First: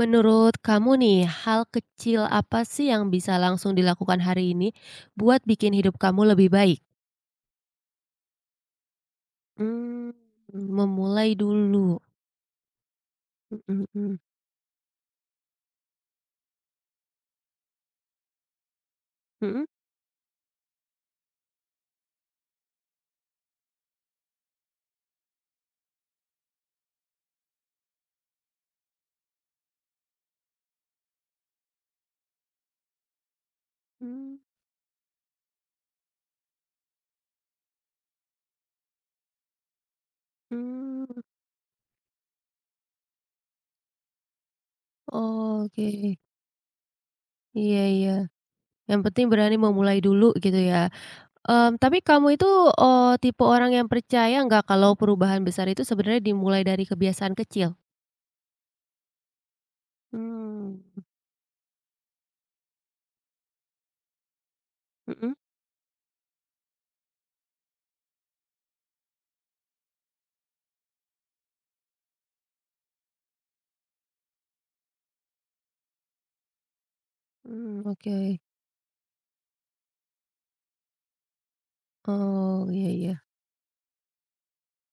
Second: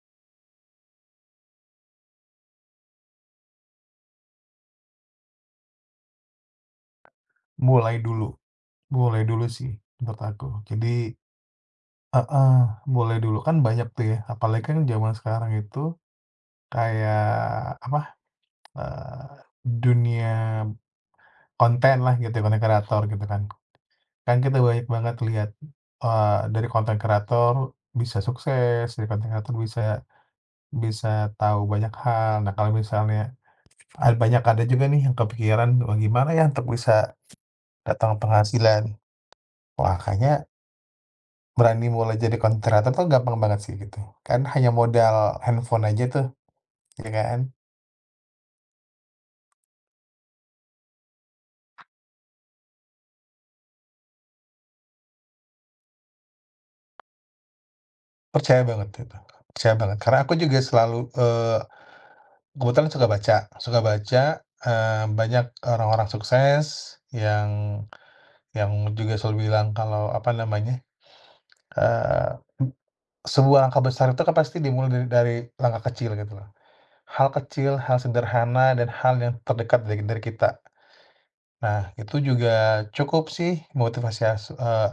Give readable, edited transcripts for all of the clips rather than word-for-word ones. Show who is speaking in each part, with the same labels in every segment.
Speaker 1: Menurut kamu nih, hal kecil apa sih yang bisa langsung dilakukan hari ini buat bikin hidup kamu lebih baik?
Speaker 2: Mulai dulu mulai dulu sih
Speaker 1: Mmm.
Speaker 2: menurut aku. Jadi
Speaker 1: Memulai dulu.
Speaker 2: heeh, mulai dulu. Kan
Speaker 1: Mhm
Speaker 2: banyak tuh ya,
Speaker 1: mhm.
Speaker 2: apalagi kan zaman sekarang itu kayak apa, eee,
Speaker 1: Mhm?
Speaker 2: dunia konten lah, gitu, konten kreator gitu kan. Kan kita banyak banget lihat, dari konten kreator bisa sukses, dari konten kreator bisa bisa tahu banyak hal. Nah, kalau misalnya ad
Speaker 1: Mmm,
Speaker 2: banyak ada juga nih yang kepikiran, "Wah, gimana ya untuk bisa datang penghasilan?" Wah, kayaknya
Speaker 1: mmm,
Speaker 2: berani mulai jadi konten kreator tuh gampang banget sih gitu, kan hanya modal handphone
Speaker 1: oke.
Speaker 2: aja tuh, ya kan.
Speaker 1: Iya iya. Yang penting berani memulai dulu gitu ya. Tapi kamu itu, tipe orang yang percaya nggak kalau perubahan besar itu sebenarnya dimulai dari kebiasaan kecil?
Speaker 2: Percaya banget itu, percaya banget. Karena aku juga
Speaker 1: Mmm,
Speaker 2: selalu, kebetulan suka baca,
Speaker 1: mhm?
Speaker 2: banyak orang-orang sukses yang yang juga selalu bilang kalau, apa namanya, eee, sebuah langkah besar itu kan pasti dimulai dari langkah kecil gitu loh. Hal kecil,
Speaker 1: Mmm,
Speaker 2: hal
Speaker 1: oke.
Speaker 2: sederhana, dan hal yang terdekat dari kita. Nah, itu juga
Speaker 1: Oh, iya iya.
Speaker 2: cukup sih motivasi as eee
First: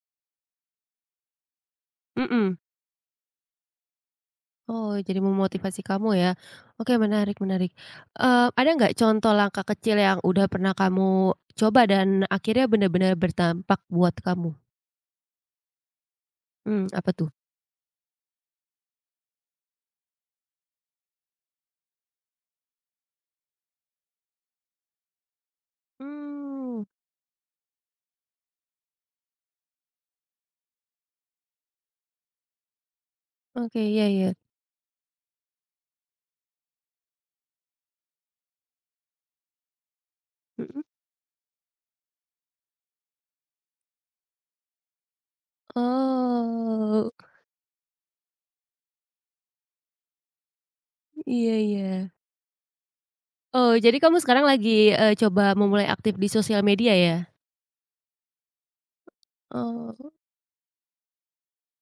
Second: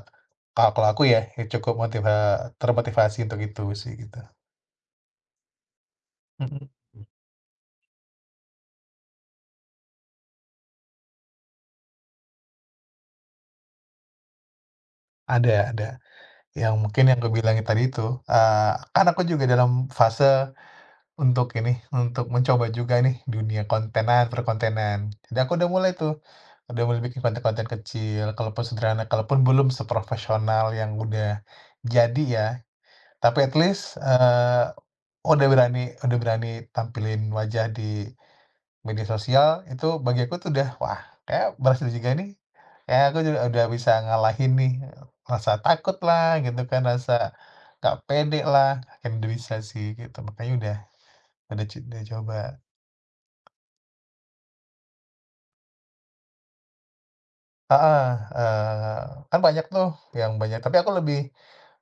Speaker 2: Ka kalau aku ya, ya cukup motiva
Speaker 1: Mhm.
Speaker 2: termotivasi untuk itu sih gitu.
Speaker 1: Oh, jadi memotivasi kamu ya.
Speaker 2: Mhm.
Speaker 1: Oke, menarik menarik. Ada nggak contoh langkah kecil yang udah pernah kamu coba dan akhirnya benar-benar bertampak buat kamu?
Speaker 2: Ada, yang
Speaker 1: Hmm,
Speaker 2: mungkin
Speaker 1: apa
Speaker 2: yang
Speaker 1: tuh?
Speaker 2: kubilangin tadi itu, kan aku juga dalam fase untuk ini, untuk mencoba juga nih dunia kontenan, perkontenan. Jadi aku udah mulai tuh, udah
Speaker 1: Hmm,
Speaker 2: mulai bikin konten-konten kecil, kalaupun sederhana, kalaupun belum seprofesional yang udah jadi ya, tapi at
Speaker 1: oke,
Speaker 2: least,
Speaker 1: iya iya.
Speaker 2: udah berani udah berani tampilin wajah di media sosial itu bagi aku tuh udah,
Speaker 1: Mhm.
Speaker 2: wah kayak berhasil juga nih, kayak aku juga udah bisa ngalahin nih, rasa takut lah gitu kan,
Speaker 1: Oh,
Speaker 2: rasa nggak pede lah, akhirnya udah bisa sih gitu, makanya
Speaker 1: iya
Speaker 2: udah co
Speaker 1: iya.
Speaker 2: udah coba
Speaker 1: Oh, jadi kamu sekarang lagi, coba memulai aktif di sosial media ya?
Speaker 2: ah kan banyak tuh
Speaker 1: Oh
Speaker 2: yang banyak, tapi aku lebih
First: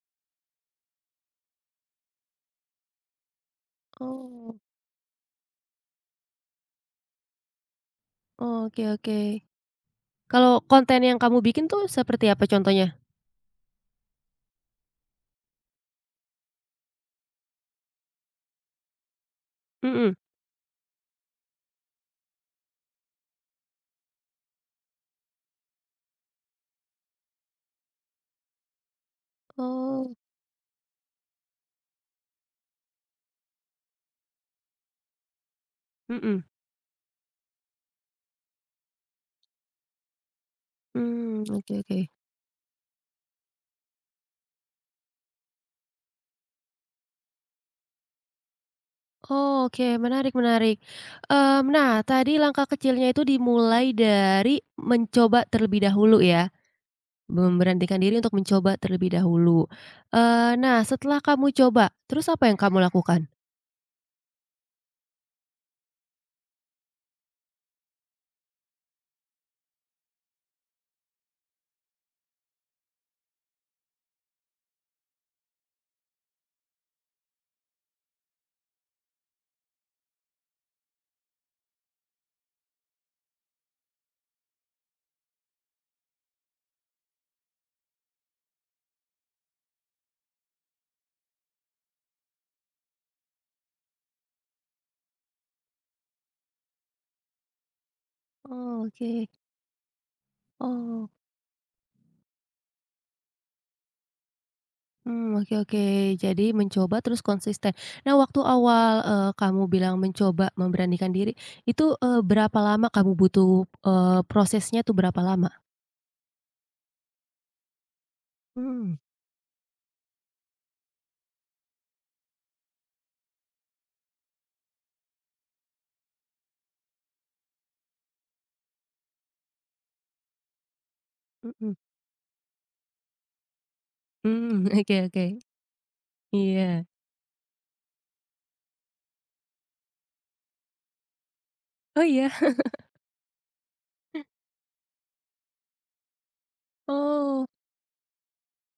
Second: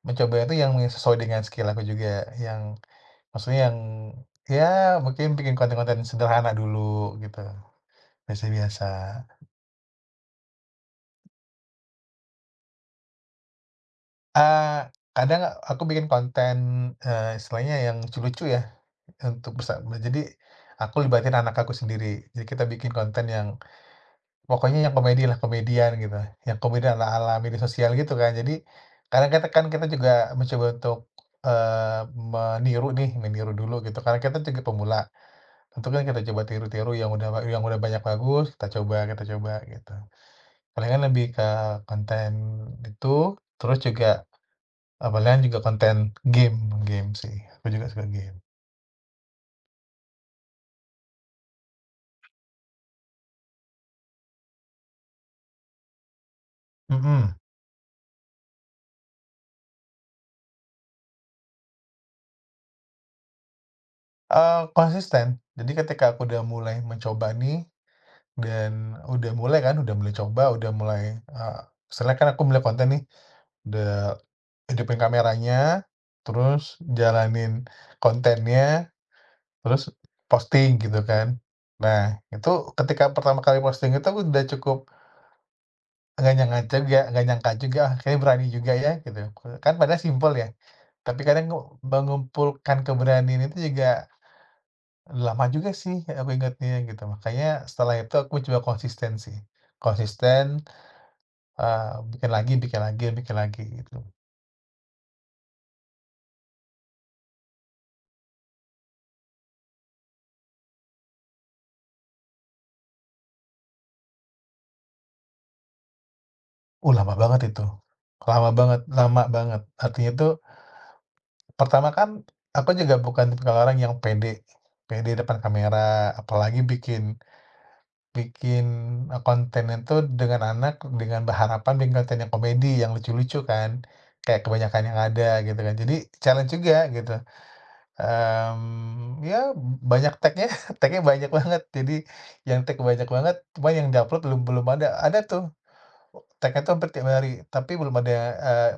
Speaker 2: mencoba itu yang sesuai dengan skill aku juga, yang maksudnya yang
Speaker 1: oh,
Speaker 2: ya mungkin bikin konten-konten sederhana dulu gitu,
Speaker 1: oh, oke
Speaker 2: biasa-biasa.
Speaker 1: oke. Kalau konten yang kamu bikin tuh seperti apa contohnya?
Speaker 2: Eee, kadang aku bikin konten, istilahnya yang lucu-lucu ya, untuk bersama
Speaker 1: Mhm.
Speaker 2: jadi aku libatin anak aku sendiri. Jadi kita bikin konten yang pokoknya yang komedi lah, komedian gitu, yang komedian ala-ala media sosial gitu kan. Jadi kadang kita kan kita juga
Speaker 1: Oh,
Speaker 2: mencoba untuk, eee, meniru nih, meniru dulu gitu, karena kita juga pemula. Tentu kan kita coba
Speaker 1: mhm.
Speaker 2: tiru-tiru yang udah banyak bagus, kita coba gitu. Palingan lebih
Speaker 1: Hmm,
Speaker 2: ke
Speaker 1: oke oke.
Speaker 2: konten itu, terus juga Eee, juga konten game game sih, aku juga suka game.
Speaker 1: Oh, oke, menarik menarik. Nah, tadi langkah kecilnya itu dimulai dari mencoba terlebih dahulu ya,
Speaker 2: Mhm,
Speaker 1: memberanikan diri untuk mencoba terlebih dahulu. Nah, setelah kamu coba, terus apa yang kamu lakukan?
Speaker 2: konsisten. Jadi ketika aku udah mulai mencoba nih, dan udah mulai kan, udah mulai coba, udah mulai, misalnya kan aku mulai konten nih, udah hidupin kameranya, terus jalanin kontennya, terus posting gitu kan. Nah, itu ketika pertama kali posting itu aku udah cukup nggak nyangka juga, "Ah, kayaknya berani juga ya," gitu. Kan padahal simpel ya, tapi kadang mengumpulkan keberanian itu juga lama juga sih aku ingatnya gitu. Makanya setelah itu aku coba
Speaker 1: Oh,
Speaker 2: konsisten
Speaker 1: oke.
Speaker 2: sih. Konsisten,
Speaker 1: Oh,
Speaker 2: bikin lagi gitu.
Speaker 1: mmm, oke oke. Jadi mencoba terus konsisten. Nah, waktu awal, kamu bilang mencoba memberanikan diri, itu, berapa lama kamu butuh, prosesnya tuh berapa lama?
Speaker 2: Lama banget itu. Lama banget
Speaker 1: Mmm,
Speaker 2: lama banget. Artinya tuh pertama kan aku juga bukan tipikal orang yang pede pede depan kamera, apalagi bikin bikin, kontennya tuh dengan anak dengan
Speaker 1: mhm,
Speaker 2: berharapan bikin konten yang komedi, yang lucu-lucu kan, kayak
Speaker 1: mmm,
Speaker 2: kebanyakan
Speaker 1: oke
Speaker 2: yang ada
Speaker 1: oke.
Speaker 2: gitu kan. Jadi challenge juga
Speaker 1: Iya.
Speaker 2: gitu, ya banyak tagnya tagnya banyak banget. Jadi
Speaker 1: Oh iya?
Speaker 2: yang tag banyak banget, cuma yang diupload belum belum ada. Ada tuh tagnya tuh hampir tiap hari,
Speaker 1: Oh,
Speaker 2: tapi belum ada, eee,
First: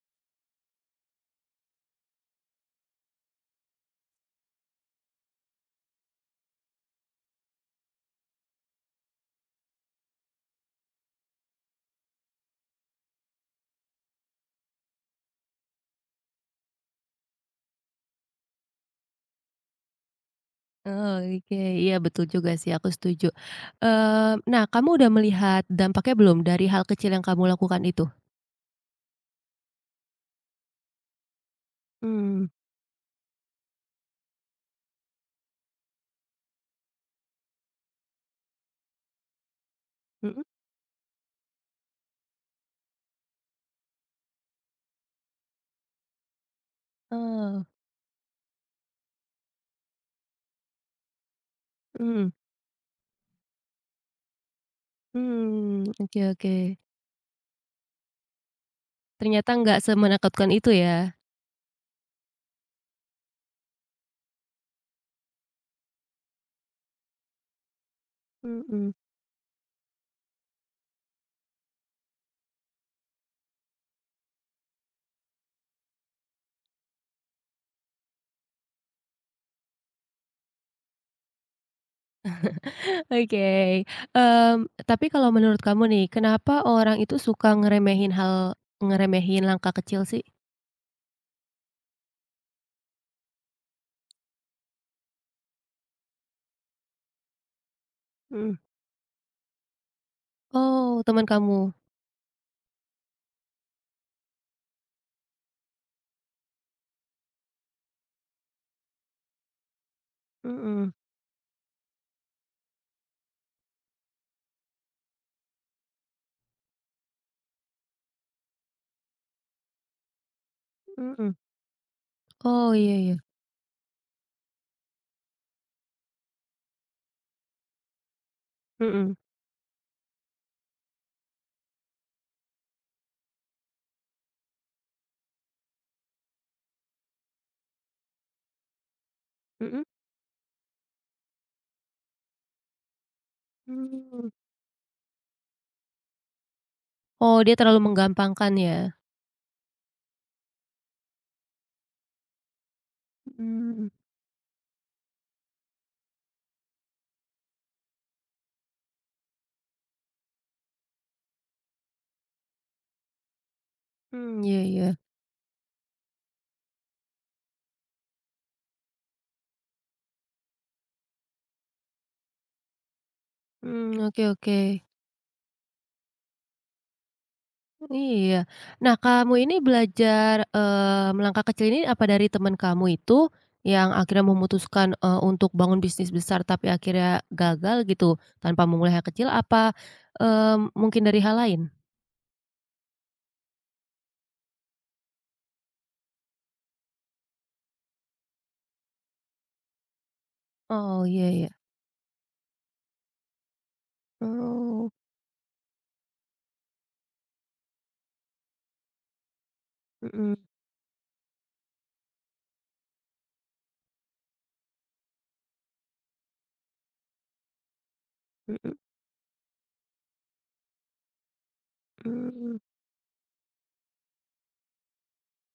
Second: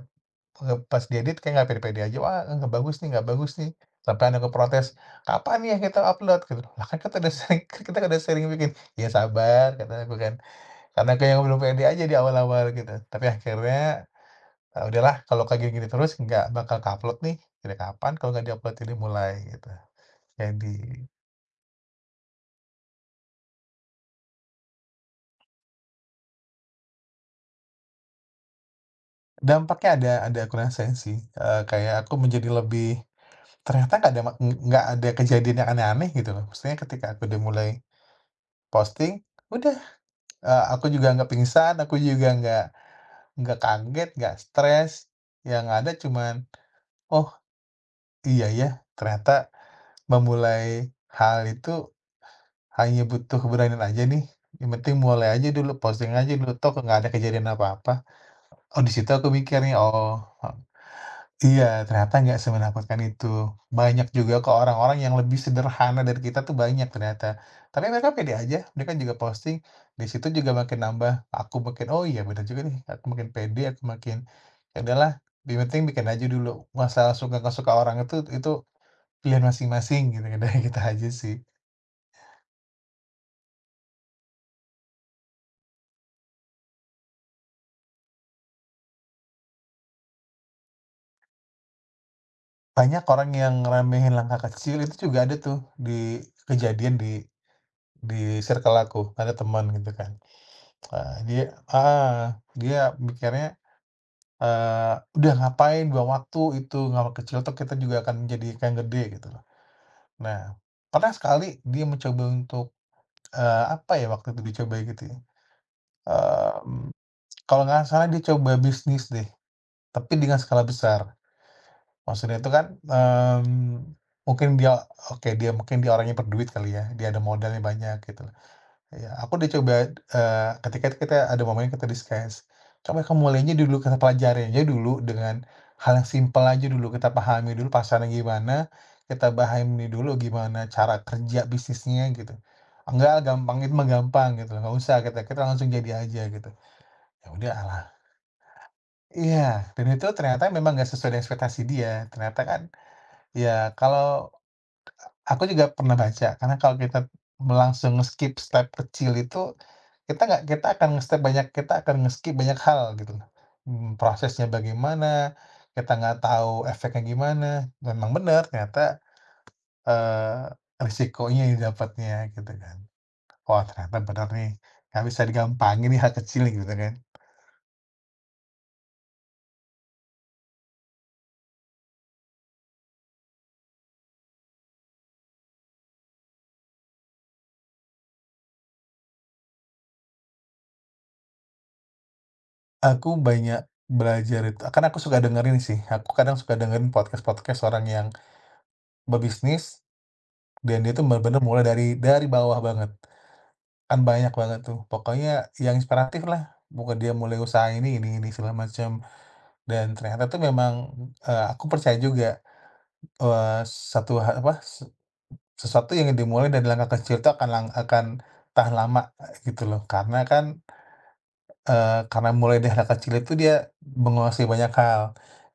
Speaker 2: pas diedit kayak nggak pede-pede aja, "Wah, nggak bagus nih." Sampai ada yang ngeprotes, "Kapan nih yang kita upload?" Gitu, "Lah kan kita udah sering kita kan udah sering bikin." "Ya sabar," kata aku kan. Karena kayak belum pede aja di awal-awal gitu. Tapi akhirnya, udahlah kalau kayak gini-gini terus nggak bakal ke-upload nih, dari kapan kalau nggak di-upload ini mulai gitu. Jadi
Speaker 1: oh, oke. Iya betul juga sih, aku setuju. Nah kamu udah melihat dampaknya belum dari hal kecil yang kamu lakukan itu?
Speaker 2: dampaknya ada aku rasain sih, kayak aku
Speaker 1: Mmm,
Speaker 2: menjadi lebih ternyata nggak ada kejadian yang aneh-aneh gitu loh. Maksudnya ketika aku udah mulai posting, udah,
Speaker 1: mhm?
Speaker 2: aku juga nggak pingsan, aku juga nggak kaget, nggak stres, yang ada cuman, "Oh,
Speaker 1: Oh,
Speaker 2: iya ya ternyata memulai hal itu."
Speaker 1: mhm,
Speaker 2: Hanya butuh keberanian aja nih, yang penting mulai aja dulu,
Speaker 1: mmm,
Speaker 2: posting
Speaker 1: oke
Speaker 2: aja dulu,
Speaker 1: oke.
Speaker 2: toh nggak ada kejadian apa-apa. Oh, di situ aku
Speaker 1: Ternyata
Speaker 2: mikirnya,
Speaker 1: nggak
Speaker 2: "Oh,
Speaker 1: semenakutkan itu ya?
Speaker 2: iya, ternyata nggak semenakutkan itu." Banyak juga kok orang-orang yang lebih sederhana dari kita tuh banyak ternyata. Tapi mereka pede aja, mereka
Speaker 1: Mhm,
Speaker 2: juga posting, di situ juga makin nambah, aku makin, "Oh iya bener juga nih," aku makin pede, aku makin, "Ya udahlah, yang penting bikin aja dulu." Masalah suka nggak suka orang itu pilihan masing-masing gitu, udah kita aja sih.
Speaker 1: oke. Tapi kalau menurut kamu nih, kenapa orang itu suka ngeremehin langkah kecil sih?
Speaker 2: Banyak orang yang ngeremehin langkah kecil itu juga ada tuh di kejadian di
Speaker 1: Mhm.
Speaker 2: circle aku, ada teman gitu kan,
Speaker 1: Oh, teman
Speaker 2: dia
Speaker 1: kamu?
Speaker 2: heeh, dia mikirnya, "Udah ngapain buang waktu itu, hal kecil tuh kita juga akan jadi yang gede," gitu loh. Nah,
Speaker 1: Mhm,
Speaker 2: pernah sekali dia mencoba untuk, apa ya waktu itu dicoba gitu ya, mmm, kalau nggak salah dia coba bisnis deh, tapi dengan skala besar.
Speaker 1: mhm.
Speaker 2: Maksudnya itu kan,
Speaker 1: Oh, iya iya.
Speaker 2: mmm, mungkin dia oke, dia orangnya berduit kali ya, dia ada modalnya banyak gitu loh. Iya,
Speaker 1: Mhm,
Speaker 2: aku udah coba, ketika itu kita ada momen kita discuss, coba kamu mulainya dulu, kita pelajari dulu dengan hal yang simpel aja dulu, kita pahami dulu pasarnya gimana, kita
Speaker 1: mhm?
Speaker 2: pahami dulu gimana cara kerja bisnisnya gitu. Enggak, gampang itu mah
Speaker 1: Mmm,
Speaker 2: gampang gitu loh, nggak usah kita kita langsung jadi aja gitu. Ya
Speaker 1: oh dia terlalu
Speaker 2: udahlah
Speaker 1: menggampangkan ya?
Speaker 2: iya, dan itu ternyata memang nggak sesuai dengan ekspektasi dia, ternyata kan ya
Speaker 1: Mmm,
Speaker 2: kalau aku juga pernah baca, karena kalau kita langsung skip step kecil itu, kita nggak kita akan nge-step banyak kita akan nge-skip banyak hal gitu loh. Mmm,
Speaker 1: mmm,
Speaker 2: prosesnya
Speaker 1: iya iya,
Speaker 2: bagaimana, kita nggak tahu efeknya gimana, memang benar ternyata, eee, risikonya yang dapatnya gitu kan. Wah
Speaker 1: mmm,
Speaker 2: ternyata
Speaker 1: oke
Speaker 2: benar nih,
Speaker 1: oke,
Speaker 2: nggak bisa digampangin nih hal kecil nih, gitu kan.
Speaker 1: iya. Nah kamu ini belajar, melangkah kecil ini apa dari teman kamu itu, yang akhirnya memutuskan, untuk bangun bisnis besar tapi akhirnya gagal gitu, tanpa memulai hal kecil apa, mungkin dari hal lain?
Speaker 2: Aku banyak belajar itu karena aku suka dengerin sih, aku kadang suka dengerin podcast-podcast orang yang berbisnis dan dia
Speaker 1: Oh
Speaker 2: tuh
Speaker 1: iya
Speaker 2: bener-bener
Speaker 1: iya,
Speaker 2: mulai dari bawah banget, kan banyak banget tuh,
Speaker 1: oh,
Speaker 2: pokoknya yang inspiratif lah, bukan dia mulai usaha ini segala macam, dan ternyata
Speaker 1: mhm
Speaker 2: tuh memang, aku percaya juga, satu ha apa, se sesuatu yang dimulai dari langkah kecil itu akan tahan
Speaker 1: mhm
Speaker 2: lama, gitu loh. Karena kan, karena
Speaker 1: mhm,
Speaker 2: mulai dari langkah kecil itu dia menguasai banyak hal,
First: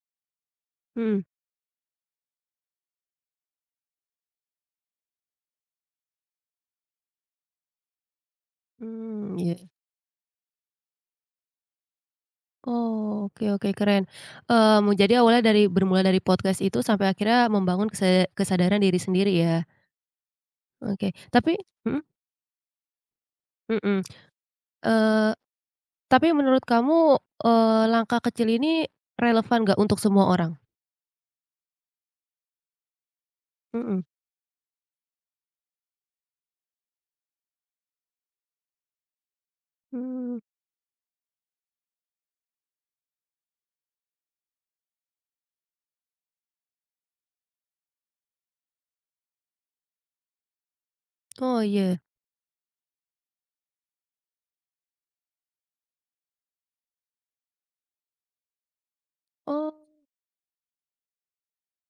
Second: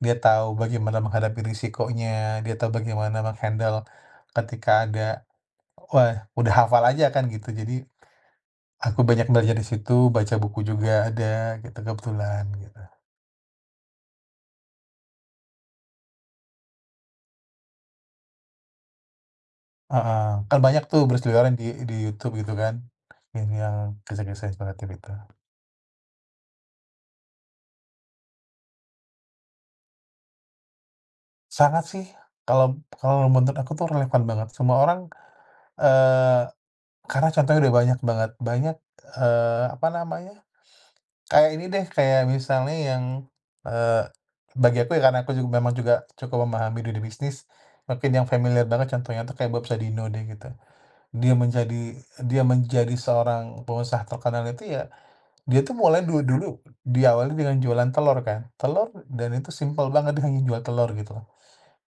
Speaker 2: dia tahu bagaimana
Speaker 1: mmm,
Speaker 2: menghadapi risikonya, dia tahu bagaimana menghandle ketika ada wah, udah hafal aja kan gitu, jadi aku banyak
Speaker 1: mmm, iya.
Speaker 2: belajar di situ, baca buku juga ada gitu kebetulan gitu.
Speaker 1: Oh, oke oke keren. Jadi awalnya dari bermula dari podcast itu sampai akhirnya membangun kesadaran diri sendiri ya?
Speaker 2: Heeh, kan banyak tuh
Speaker 1: Oke,
Speaker 2: berseliweran di
Speaker 1: mhm,
Speaker 2: YouTube gitu kan, yang
Speaker 1: mhm,
Speaker 2: kisah-kisah inspiratif itu.
Speaker 1: eee, tapi menurut kamu, langkah kecil ini relevan nggak untuk semua orang?
Speaker 2: Sangat sih kalau kalau menurut aku tuh
Speaker 1: Mhm,
Speaker 2: relevan banget semua orang, eee, karena contohnya udah banyak banget, banyak, apa namanya,
Speaker 1: mmm,
Speaker 2: kayak ini deh, kayak misalnya yang, eee, bagi aku ya karena aku juga memang juga cukup memahami dunia bisnis, mungkin yang familiar banget contohnya tuh kayak Bob Sadino deh gitu. Dia
Speaker 1: oh
Speaker 2: menjadi
Speaker 1: iya,
Speaker 2: dia menjadi seorang pengusaha terkenal itu ya, dia tuh mulai dulu dulu diawali dengan jualan telur kan, telur dan itu
Speaker 1: oh,
Speaker 2: simpel banget dia hanya jual telur gitu loh,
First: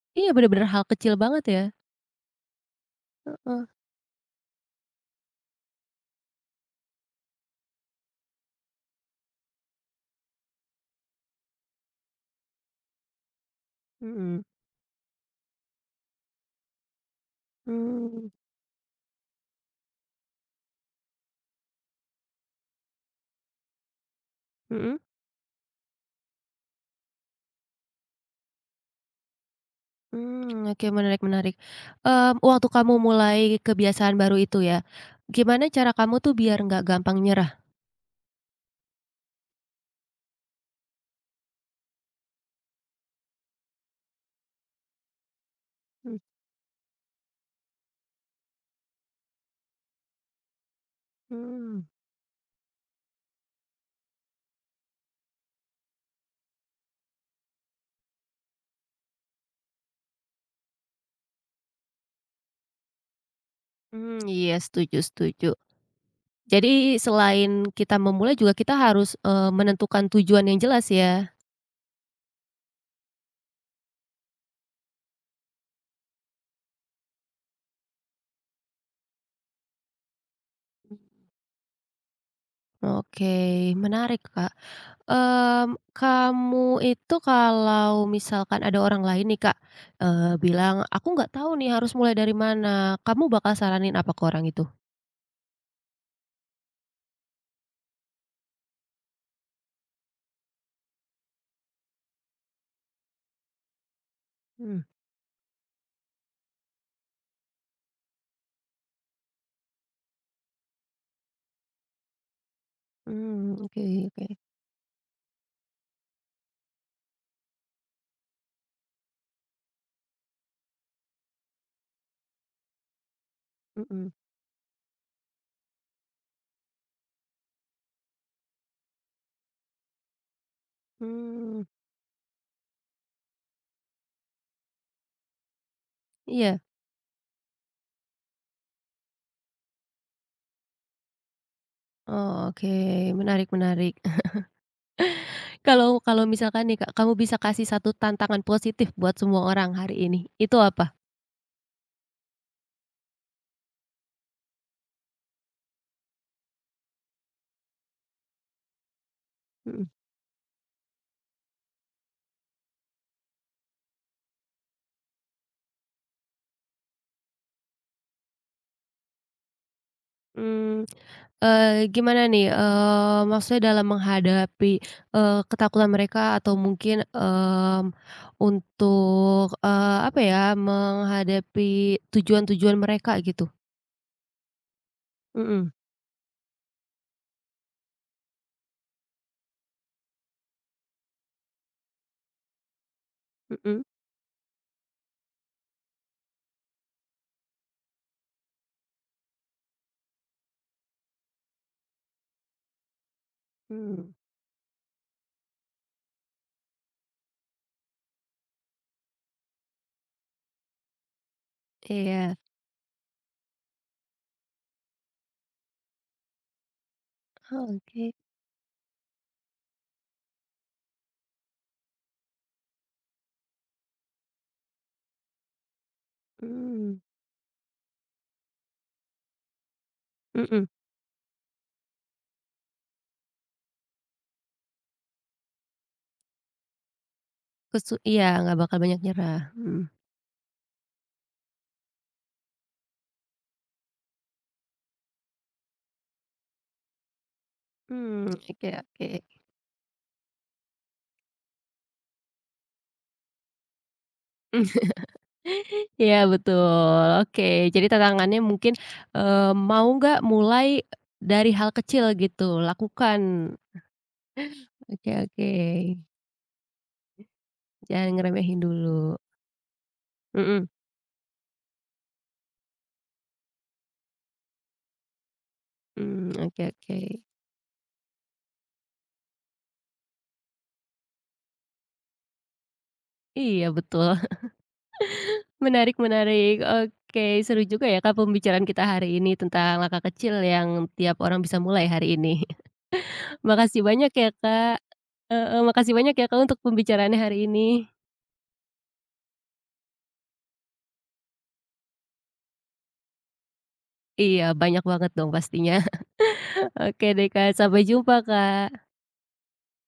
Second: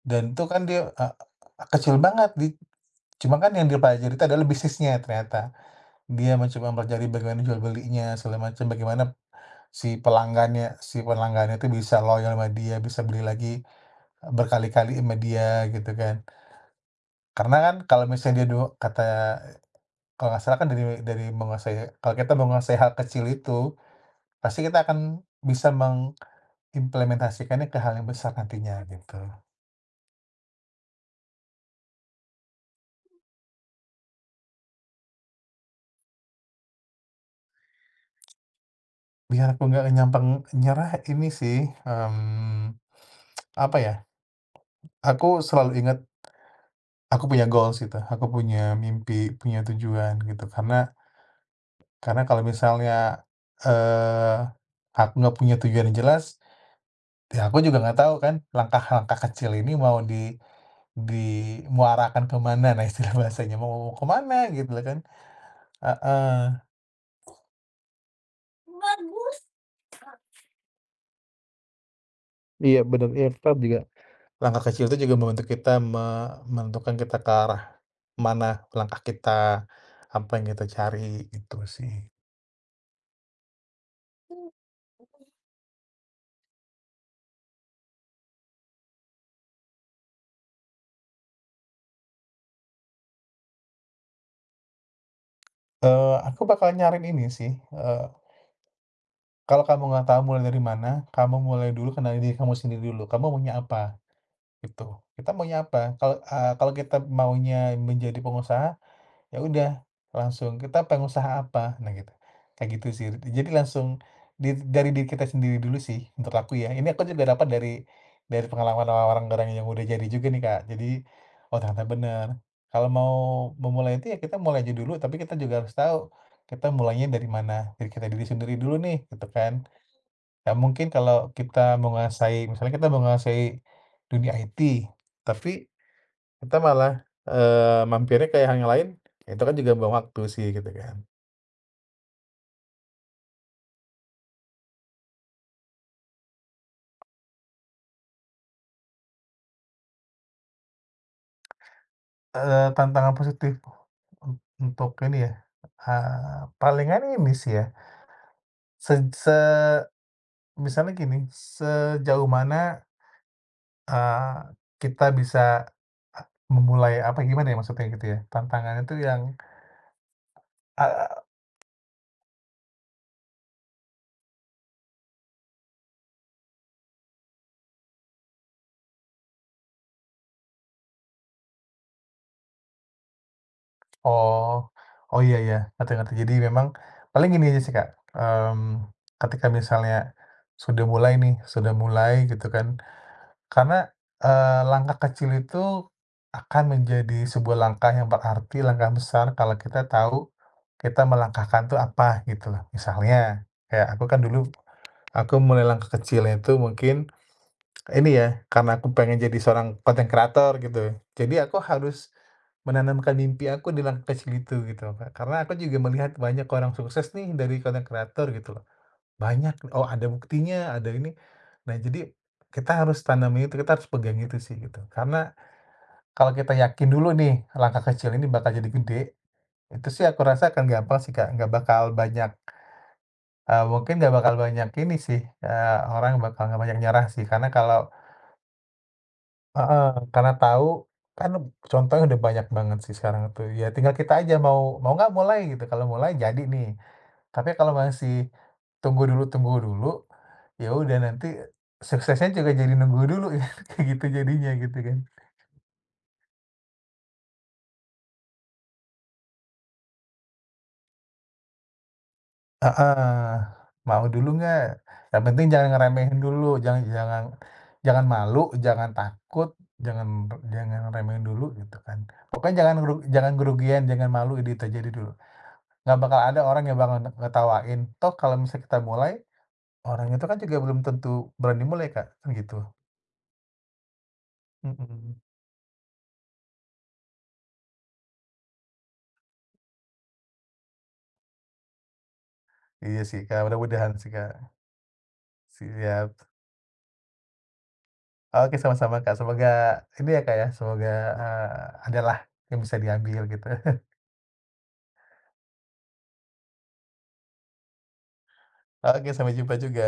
Speaker 2: dan
Speaker 1: iya
Speaker 2: itu kan
Speaker 1: bener-bener hal
Speaker 2: dia,
Speaker 1: kecil banget ya?
Speaker 2: kecil banget di cuma kan
Speaker 1: Heeh,
Speaker 2: yang dipelajari itu adalah bisnisnya ternyata. Dia mencoba mempelajari bagaimana jual belinya segala macam, bagaimana si pelanggannya itu bisa loyal sama dia, bisa beli lagi
Speaker 1: mhm,
Speaker 2: berkali-kali sama dia gitu kan. Karena kan kalau
Speaker 1: mmm,
Speaker 2: misalnya dia do kata kalau nggak salah kan dari menguasai kalau kita menguasai hal kecil itu, pasti kita
Speaker 1: mhm,
Speaker 2: akan bisa mengimplementasikannya ke hal yang besar nantinya gitu.
Speaker 1: mmm, oke menarik menarik. Waktu kamu mulai kebiasaan baru itu ya, gimana cara kamu tuh biar nggak gampang nyerah?
Speaker 2: Biar aku nggak nyerah ini sih, mmm, apa ya, aku selalu ingat aku punya goals gitu, aku punya mimpi, punya tujuan gitu. Karena
Speaker 1: Mmm,
Speaker 2: karena kalau misalnya, eee, aku nggak punya tujuan yang jelas ya aku juga nggak tahu kan langkah-langkah kecil ini mau di muarakan kemana nah istilah bahasanya, mau
Speaker 1: mmm,
Speaker 2: kemana
Speaker 1: iya
Speaker 2: gitu loh
Speaker 1: setuju
Speaker 2: kan,
Speaker 1: setuju.
Speaker 2: heeh.
Speaker 1: Jadi selain kita memulai juga kita harus, menentukan tujuan yang jelas ya?
Speaker 2: Iya bener, iya paham juga. Langkah kecil itu juga membantu kita menentukan kita ke arah mana langkah kita, apa yang kita cari gitu sih.
Speaker 1: Oke, menarik Kak. Kamu itu kalau misalkan ada orang lain nih Kak, bilang, "Aku nggak tahu nih harus mulai dari mana." Kamu bakal saranin apa ke orang itu?
Speaker 2: Aku bakal nyaranin ini sih, eee, kalau kamu nggak tahu mulai dari mana, kamu mulai dulu kenali diri kamu sendiri dulu, kamu maunya apa?
Speaker 1: Hmm,
Speaker 2: Gitu. Kita maunya apa? Kalau, kalau kita maunya menjadi pengusaha, ya udah langsung kita pengusaha apa? Nah gitu. Kayak gitu sih. Jadi
Speaker 1: mmm, oke
Speaker 2: langsung
Speaker 1: oke,
Speaker 2: di dari diri kita sendiri dulu sih menurut aku ya. Ini aku juga dapat dari pengalaman orang-orang yang udah jadi juga nih, Kak. Jadi, oh ternyata bener. Kalau mau memulai itu
Speaker 1: mhm,
Speaker 2: ya kita mulai aja dulu, tapi kita juga harus tahu kita mulainya dari mana. Dari kita diri sendiri dulu nih, gitu kan. Ya mungkin kalau
Speaker 1: mmm,
Speaker 2: kita menguasai misalnya kita menguasai dunia IT, tapi kita
Speaker 1: iya.
Speaker 2: malah, mampirnya ke yang lain, ya itu kan juga buang waktu sih gitu kan.
Speaker 1: Oh, oke menarik menarik. Kalau kalau misalkan nih Kak, kamu bisa kasih satu tantangan positif buat semua orang hari ini, itu apa?
Speaker 2: Tantangan positif un untuk ini ya, palingan ini sih ya, se se
Speaker 1: Mhm.
Speaker 2: misalnya gini, sejauh mana, eee, kita bisa, memulai apa gimana ya maksudnya gitu ya, tantangannya itu yang,
Speaker 1: Mmm, Gimana nih, maksudnya dalam menghadapi, ketakutan mereka atau mungkin, untuk, apa ya, menghadapi tujuan-tujuan mereka gitu?
Speaker 2: oh, oh iya ya.
Speaker 1: Mhm,
Speaker 2: Ngerti-ngerti. Jadi memang paling gini aja sih Kak, mmm, ketika misalnya sudah mulai nih, sudah mulai gitu kan,
Speaker 1: mhm,
Speaker 2: karena, langkah kecil itu akan menjadi sebuah langkah yang berarti, langkah besar kalau kita tahu kita melangkahkan tuh apa gitu loh. Misalnya kayak aku
Speaker 1: mhm,
Speaker 2: kan dulu, aku mulai langkah kecilnya itu mungkin ini ya, karena aku pengen jadi seorang content creator gitu. Jadi aku harus
Speaker 1: iya,
Speaker 2: menanamkan mimpi aku di langkah kecil itu gitu loh, Kak. Karena aku juga melihat banyak orang sukses nih dari content
Speaker 1: oke,
Speaker 2: creator gitu loh. Banyak, oh ada buktinya, ada ini. Nah jadi kita harus tanam itu, kita harus pegang itu sih gitu. Karena kalau kita yakin
Speaker 1: mhm,
Speaker 2: dulu nih langkah kecil ini bakal jadi gede, itu sih aku rasa
Speaker 1: mhm,
Speaker 2: akan gampang sih Kak, nggak bakal banyak, mungkin nggak bakal banyak ini sih, orang bakal nggak banyak nyerah sih. Karena kalau
Speaker 1: iya, nggak bakal banyak nyerah, mhm,
Speaker 2: heeh, karena tahu kan contohnya udah banyak banget sih sekarang tuh, ya tinggal kita aja mau mau nggak mulai gitu, kalau mulai jadi nih. Tapi kalau masih
Speaker 1: mmm, oke
Speaker 2: tunggu
Speaker 1: oke.
Speaker 2: dulu tunggu dulu, ya udah nanti suksesnya juga jadi nunggu dulu kayak gitu jadinya gitu kan.
Speaker 1: Iya betul, oke. Jadi tantangannya mungkin, eee, mau nggak mulai dari hal kecil gitu, lakukan.
Speaker 2: Heeh, mau dulu nggak?
Speaker 1: Oke
Speaker 2: Yang penting
Speaker 1: oke,
Speaker 2: jangan ngeremehin dulu, jangan jangan jangan
Speaker 1: jangan
Speaker 2: malu,
Speaker 1: ngeremehin
Speaker 2: jangan
Speaker 1: dulu.
Speaker 2: takut, jangan
Speaker 1: Mhm,
Speaker 2: jangan remehin dulu gitu kan. Pokoknya jangan kerugian, jangan malu, itu aja dulu. Nggak bakal
Speaker 1: mmm,
Speaker 2: ada
Speaker 1: oke
Speaker 2: orang yang
Speaker 1: oke.
Speaker 2: bakal ngetawain. Toh kalau misalnya kita mulai, orang itu kan juga belum tentu berani mulai, Kak, kan gitu.
Speaker 1: Iya betul,
Speaker 2: Mhm.
Speaker 1: menarik menarik. Oke, seru juga ya Kak pembicaraan kita hari ini tentang langkah kecil yang tiap orang bisa mulai hari ini.
Speaker 2: Iya sih, Kak,
Speaker 1: Makasih
Speaker 2: mudah-mudahan sih,
Speaker 1: banyak ya
Speaker 2: Kak.
Speaker 1: Kak, heeh, makasih banyak
Speaker 2: Siap.
Speaker 1: ya Kak untuk pembicaraannya hari ini.
Speaker 2: Oke, sama-sama, Kak, semoga ini ya, Kak, ya, semoga, eee, ada lah yang bisa diambil gitu.
Speaker 1: Iya, banyak banget dong pastinya. Oke deh Kak, sampai jumpa Kak.
Speaker 2: Oke, sampai jumpa juga.